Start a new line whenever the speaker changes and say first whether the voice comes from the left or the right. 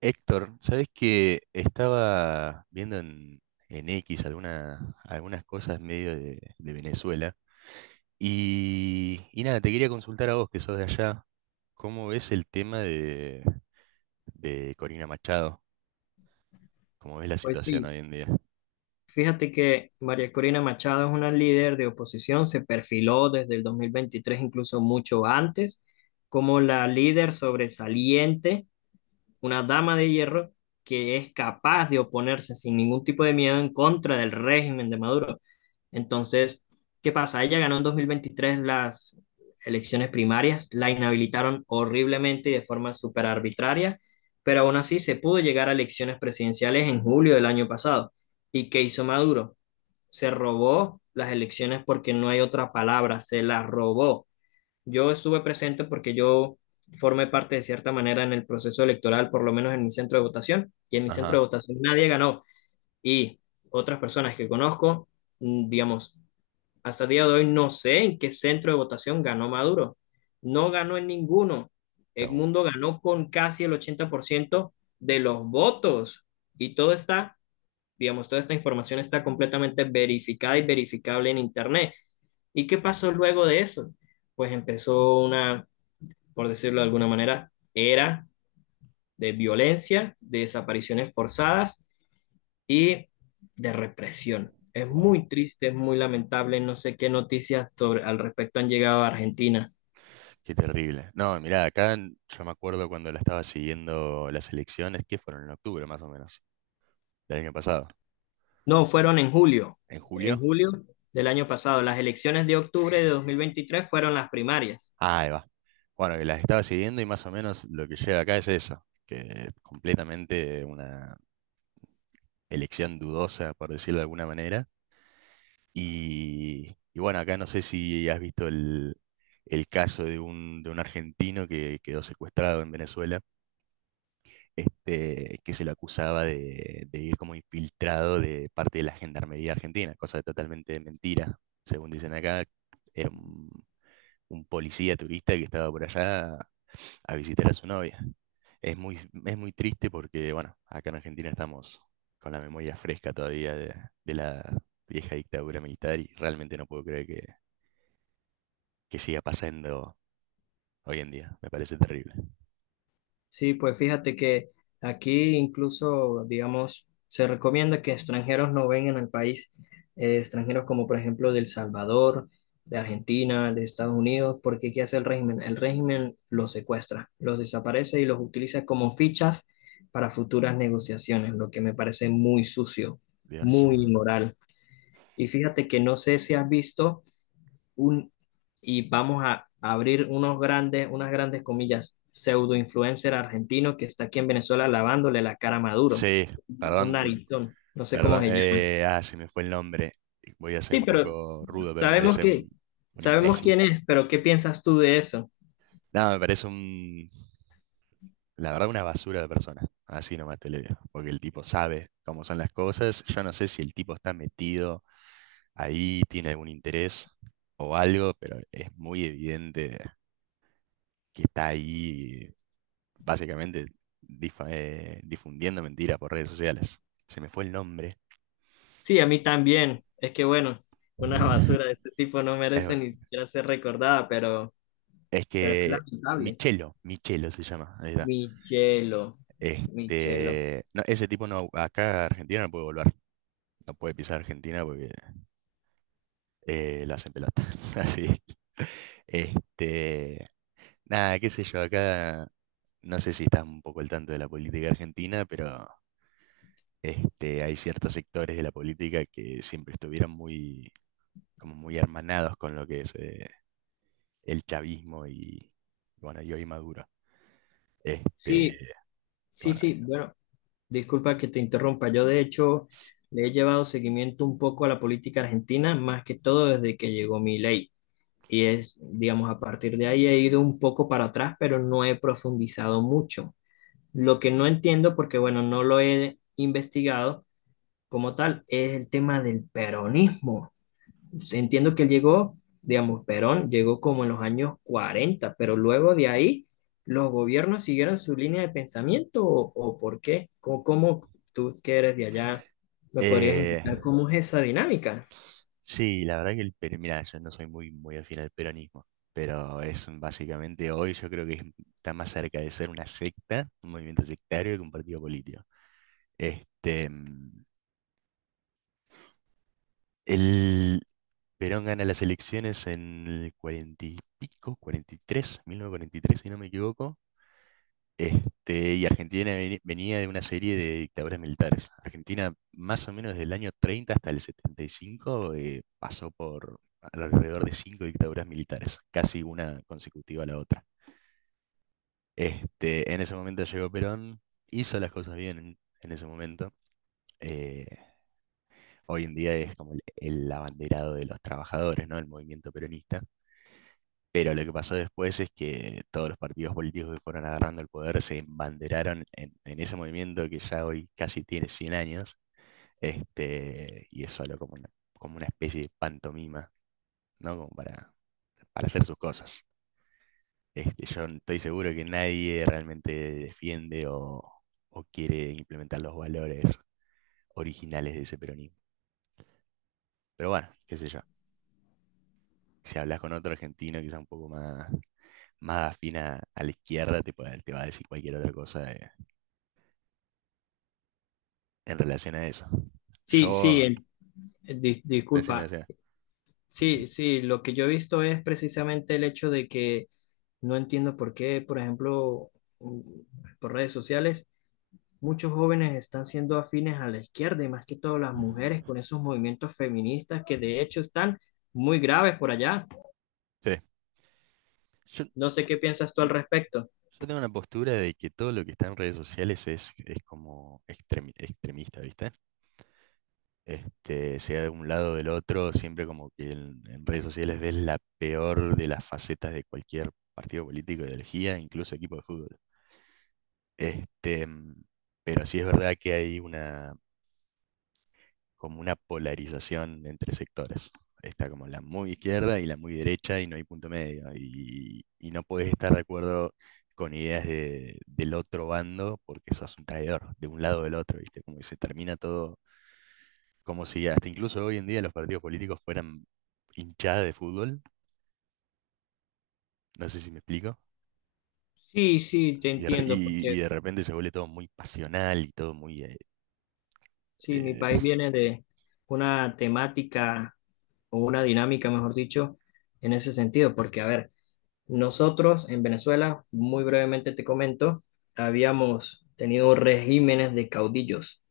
right: Héctor, ¿sabes que estaba viendo en X algunas cosas medio de Venezuela? Y nada, te quería consultar a vos que sos de allá, ¿cómo ves el tema de Corina Machado? ¿Cómo ves la
left: Pues
right: situación
left: sí,
right: hoy en día?
left: fíjate que María Corina Machado es una líder de oposición, se perfiló desde el 2023, incluso mucho antes, como la líder sobresaliente, una dama de hierro que es capaz de oponerse sin ningún tipo de miedo en contra del régimen de Maduro. Entonces, ¿qué pasa? Ella ganó en 2023 las elecciones primarias, la inhabilitaron horriblemente y de forma súper arbitraria, pero aún así se pudo llegar a elecciones presidenciales en julio del año pasado. ¿Y qué hizo Maduro? Se robó las elecciones, porque no hay otra palabra, se las robó. Yo estuve presente porque yo formé parte de cierta manera en el proceso electoral, por lo menos en mi centro de votación, y en mi centro
right: Ajá.
left: de votación nadie ganó. Y otras personas que conozco, digamos, hasta el día de hoy no sé en qué centro de votación ganó Maduro. No ganó en ninguno. Edmundo ganó con casi el 80% de los votos. Y todo está, digamos, toda esta información está completamente verificada y verificable en Internet. ¿Y qué pasó luego de eso? Pues empezó una, por decirlo de alguna manera, era de violencia, de desapariciones forzadas y de represión. Es
right: Wow,
left: muy triste, es muy lamentable, no sé qué noticias sobre, al respecto, han llegado a Argentina.
right: qué terrible. No, mirá, acá yo me acuerdo cuando la estaba siguiendo las elecciones, que fueron en octubre más o menos, del año pasado,
left: No, fueron
right: en
left: en
right: julio.
left: julio del año pasado. Las elecciones de octubre de 2023 fueron las primarias.
right: Ah, ahí va. Bueno, que las estaba siguiendo y más o menos lo que llega acá es eso, que es completamente una elección dudosa, por decirlo de alguna manera. Y bueno, acá no sé si has visto el caso de un argentino que quedó secuestrado en Venezuela, que se lo acusaba de ir como infiltrado de parte de la Gendarmería Argentina, cosa totalmente mentira. Según dicen acá, era un policía turista que estaba por allá a visitar a su novia. Es muy, es muy triste porque, bueno, acá en Argentina estamos con la memoria fresca todavía de la vieja dictadura militar y realmente no puedo creer que siga pasando hoy en día. Me parece terrible.
left: Sí, pues fíjate que aquí incluso, digamos, se recomienda que extranjeros no vengan al país, extranjeros como por ejemplo de El Salvador, de Argentina, de Estados Unidos, porque ¿qué hace el régimen? El régimen los secuestra, los desaparece y los utiliza como fichas para futuras negociaciones, lo que me parece muy sucio,
right: Dios.
left: muy inmoral. Y fíjate que no sé si has visto un, y vamos a abrir unos grandes, unas grandes comillas, pseudo influencer argentino que está aquí en Venezuela lavándole la cara a Maduro,
right: Sí,
left: un
right: perdón,
left: narizón, no sé cómo
right: perdón.
left: se llama.
right: Se me fue el nombre. Voy a ser
left: Sí,
right: un
left: pero
right: poco rudo, pero me
left: sabemos
right: parece un,
left: que,
right: un
left: sabemos
right: imbécil.
left: quién es, pero ¿qué piensas tú de eso?
right: No, me parece la verdad, una basura de persona. Así nomás te lo digo. Porque el tipo sabe cómo son las cosas. Yo no sé si el tipo está metido ahí, tiene algún interés o algo, pero es muy evidente que está ahí básicamente difundiendo mentiras por redes sociales. Se me fue el nombre.
left: Sí, a mí también. Es que bueno, una basura de ese tipo no
right: Es,
left: merece
right: bueno,
left: ni siquiera ser recordada,
right: es
left: pero es
right: que
left: lamentable.
right: Michelo, Michelo se llama. Ahí está.
left: Mi hielo.
right: No, ese tipo no, acá a Argentina no puede volver. No puede pisar Argentina porque la hacen pelota. Así. Este, nada, qué sé yo, acá no sé si estás un poco al tanto de la política argentina, pero hay ciertos sectores de la política que siempre estuvieron muy, como muy hermanados con lo que es el chavismo y, bueno, y hoy Maduro. Este,
left: Sí, sí,
right: bueno,
left: sí, bueno, disculpa que te interrumpa. Yo, de hecho, le he llevado seguimiento un poco a la política argentina, más que todo desde que llegó mi ley. Y es, digamos, a partir de ahí he ido un poco para atrás, pero no he profundizado mucho. Lo que no entiendo, porque bueno, no lo he investigado como tal, es el tema del peronismo, pues. Entiendo que él llegó, digamos, Perón llegó como en los años 40, pero luego de ahí, ¿los gobiernos siguieron su línea de pensamiento o por qué? ¿Cómo, cómo tú que eres de allá me podrías
right: eh,
left: indicar cómo es esa dinámica?
right: sí, la verdad que mira, yo no soy muy, muy afín al peronismo, pero es básicamente hoy yo creo que está más cerca de ser una secta, un movimiento sectario que un partido político. Este, mm, el Perón gana las elecciones en el 40 y pico, 43,943, si no me equivoco. Y Argentina venía de una serie de dictaduras militares. Argentina, más o menos desde el año 30 hasta el 75, pasó por alrededor de cinco dictaduras militares, casi una consecutiva a la otra. En ese momento llegó Perón, hizo las cosas bien en ese momento. eh, Hoy en día es como el abanderado de los trabajadores, ¿no? El movimiento peronista. Pero lo que pasó después es que todos los partidos políticos que fueron agarrando el poder se embanderaron en ese movimiento que ya hoy casi tiene 100 años, y es solo como como una especie de pantomima, ¿no? Como para hacer sus cosas. Yo estoy seguro que nadie realmente defiende o quiere implementar los valores originales de ese peronismo. Pero bueno, qué sé yo. Si hablas con otro argentino quizá un poco más afín a la izquierda, te va a decir cualquier otra cosa de, en relación a eso.
left: Sí,
right: Yo,
left: sí,
right: Decime, o
left: disculpa.
right: sea.
left: Sí, sí, lo que yo he visto es precisamente el hecho de que no entiendo por qué, por ejemplo, mm, por redes sociales muchos jóvenes están siendo afines a la izquierda y más que todo las mujeres con esos movimientos feministas que de hecho están muy graves por allá.
right: Sí, yo,
left: No sé qué piensas tú al
right: mm,
left: respecto.
right: yo tengo una postura de que todo lo que está en redes sociales es como extremista, ¿viste? Sea de un lado o del otro, siempre como que en redes sociales ves la peor de las facetas de cualquier partido político, ideología, incluso equipo de fútbol. Este, mm, pero sí es verdad que hay una como una polarización entre sectores. Está como la muy izquierda y la muy derecha y no hay punto medio. Y no puedes estar de acuerdo con ideas del otro bando porque sos un traidor, de un lado o del otro, ¿viste? Como que se termina todo, como si hasta incluso hoy en día los partidos políticos fueran hinchada de fútbol, no sé si me explico,
left: Sí, sí, te
right: y de, re-
left: entiendo,
right: y- y
left: porque
right: de repente se vuelve todo muy pasional y todo muy... eh,
left: sí, mi
right: eh, o
left: país viene de una temática o una dinámica, mejor dicho, en ese sentido, porque a ver, nosotros en Venezuela, muy brevemente te comento, habíamos tenido regímenes de caudillos,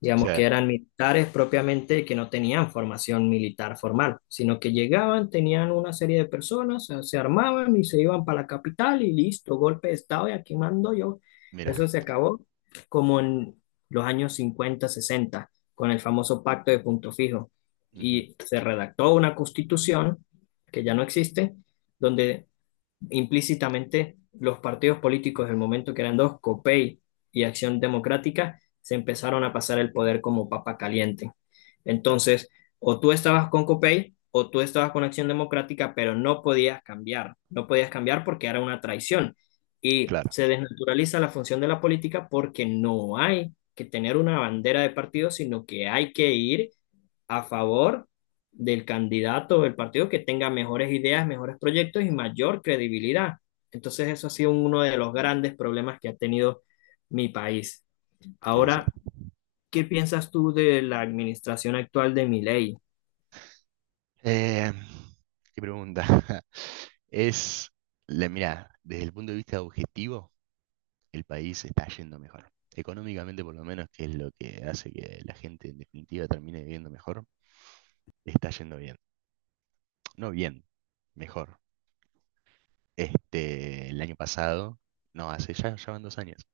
left: digamos que
right: sea,
left: eran militares propiamente que no tenían formación militar formal, sino que llegaban, tenían una serie de personas, se armaban y se iban para la capital y listo, golpe de estado y aquí mando yo.
right: mira.
left: Eso se acabó como en los años 50, 60, con el famoso pacto de Punto Fijo.
right: Ujú,
left: Y se redactó una constitución que ya no existe donde implícitamente los partidos políticos del momento, que eran dos, COPEI y Acción Democrática, se empezaron a pasar el poder como papa caliente. Entonces, o tú estabas con COPEI o tú estabas con Acción Democrática, pero no podías cambiar, no podías cambiar porque era una traición. Y
right: claro,
left: se desnaturaliza la función de la política porque no hay que tener una bandera de partido, sino que hay que ir a favor del candidato del partido que tenga mejores ideas, mejores proyectos y mayor credibilidad. Entonces eso ha sido uno de los grandes problemas que ha tenido mi país.
right: que esa.
left: Ahora, ¿qué piensas tú de la administración actual de Milei?
right: Eh, ¿Qué pregunta? Es, mira, desde el punto de vista objetivo, el país está yendo mejor. Económicamente, por lo menos, que es lo que hace que la gente en definitiva termine viviendo mejor, está yendo bien. No bien, mejor. El año pasado, no, hace ya van 2 años,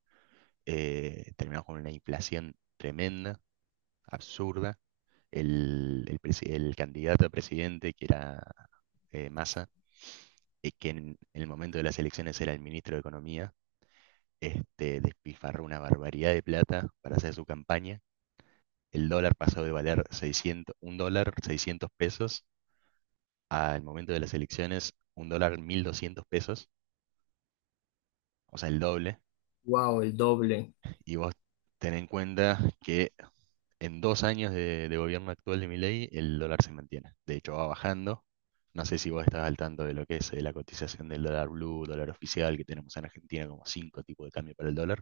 right: terminamos con una inflación tremenda, absurda. El candidato a presidente, que era Massa, que en el momento de las elecciones era el ministro de Economía, despifarró una barbaridad de plata para hacer su campaña. El dólar pasó de valer 600, un dólar 600 pesos al momento de las elecciones, un dólar 1200 pesos, o sea, el doble.
left: Wow, el doble.
right: Y vos ten en cuenta que en 2 años de gobierno actual de Milei, el dólar se mantiene. De hecho, va bajando. No sé si vos estás al tanto de lo que es la cotización del dólar blue, dólar oficial, que tenemos en Argentina como cinco tipos de cambio para el dólar.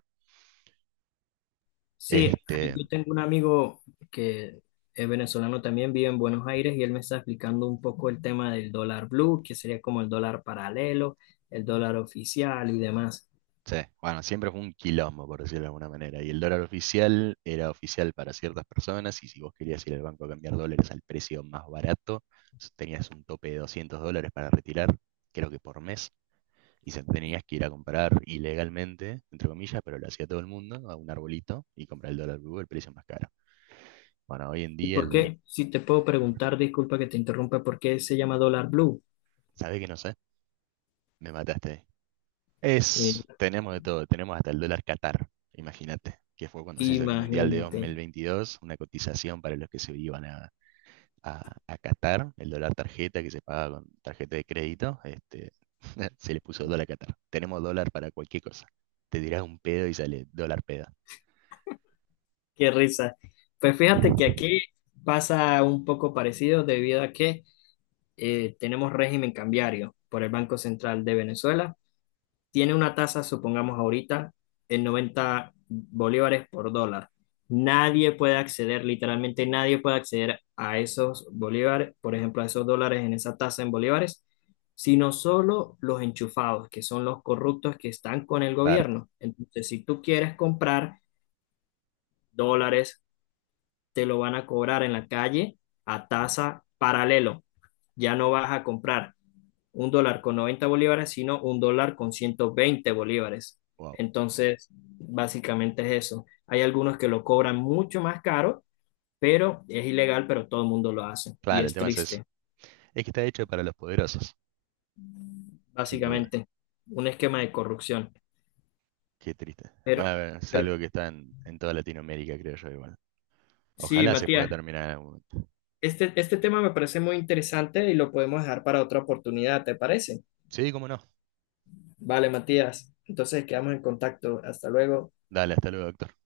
left: Sí, ahí
right: Este,
left: yo tengo un amigo que es venezolano también, vive en Buenos Aires y él me está explicando un poco el tema del dólar blue, que sería como el dólar paralelo, el dólar oficial y demás.
right: Sí bueno, siempre fue un quilombo, por decirlo de alguna manera. Y el dólar oficial era oficial para ciertas personas y si vos querías ir al banco a cambiar dólares al precio más barato, tenías un tope de 200 dólares para retirar, creo que por mes, y se tenías que ir a comprar ilegalmente, entre comillas, pero lo hacía todo el mundo, a un arbolito y comprar el dólar blue al precio más caro. Bueno, hoy en
left: ¿Y
right: día,
left: por qué? Si te puedo preguntar, disculpa que te interrumpa, ¿por qué se llama dólar blue?
right: ¿sabes que no sé? Me mataste.
left: Mira,
right: Tenemos de todo, tenemos hasta el dólar Qatar, imagínate, que fue cuando se hizo el Mundial de
left: imagínate,
right: 2022, una cotización para los que se iban a, a, a Qatar, el dólar tarjeta que se paga con tarjeta de crédito, se le puso dólar Qatar. Tenemos dólar para cualquier cosa. Te dirás un pedo y sale dólar peda.
left: qué risa. Pues fíjate que aquí pasa un poco parecido debido a que tenemos régimen cambiario por el Banco Central de Venezuela, tiene una tasa, supongamos ahorita, en 90 bolívares por dólar. Nadie puede acceder, literalmente nadie puede acceder a esos bolívares, por ejemplo, a esos dólares en esa tasa en bolívares, sino solo los enchufados, que son los corruptos que están con el
right: Claro,
left: gobierno. Entonces, si tú quieres comprar dólares, te lo van a cobrar en la calle a tasa paralelo, ya no vas a comprar un dólar con 90 bolívares, sino un dólar con 120 bolívares.
right: wow.
left: Entonces, básicamente es eso. Hay algunos que lo cobran mucho más caro, pero es ilegal, pero todo el mundo lo hace y
right: Claro, el
left: es
right: tema es eso.
left: triste,
right: Es que está hecho para los poderosos, sin duda.
left: básicamente, un esquema de corrupción.
right: Qué triste. Bueno,
left: Pero,
right: a ver, es algo
left: pero
right: que está en toda Latinoamérica, creo yo, igual.
left: sí,
right: Ojalá se pueda
left: Matías,
right: terminar en algún momento.
left: este tema me parece muy interesante y lo podemos dejar para otra oportunidad, ¿te parece?
right: Sí, cómo no.
left: Vale, Matías, entonces quedamos en contacto. Hasta luego.
right: Dale, hasta luego, doctor.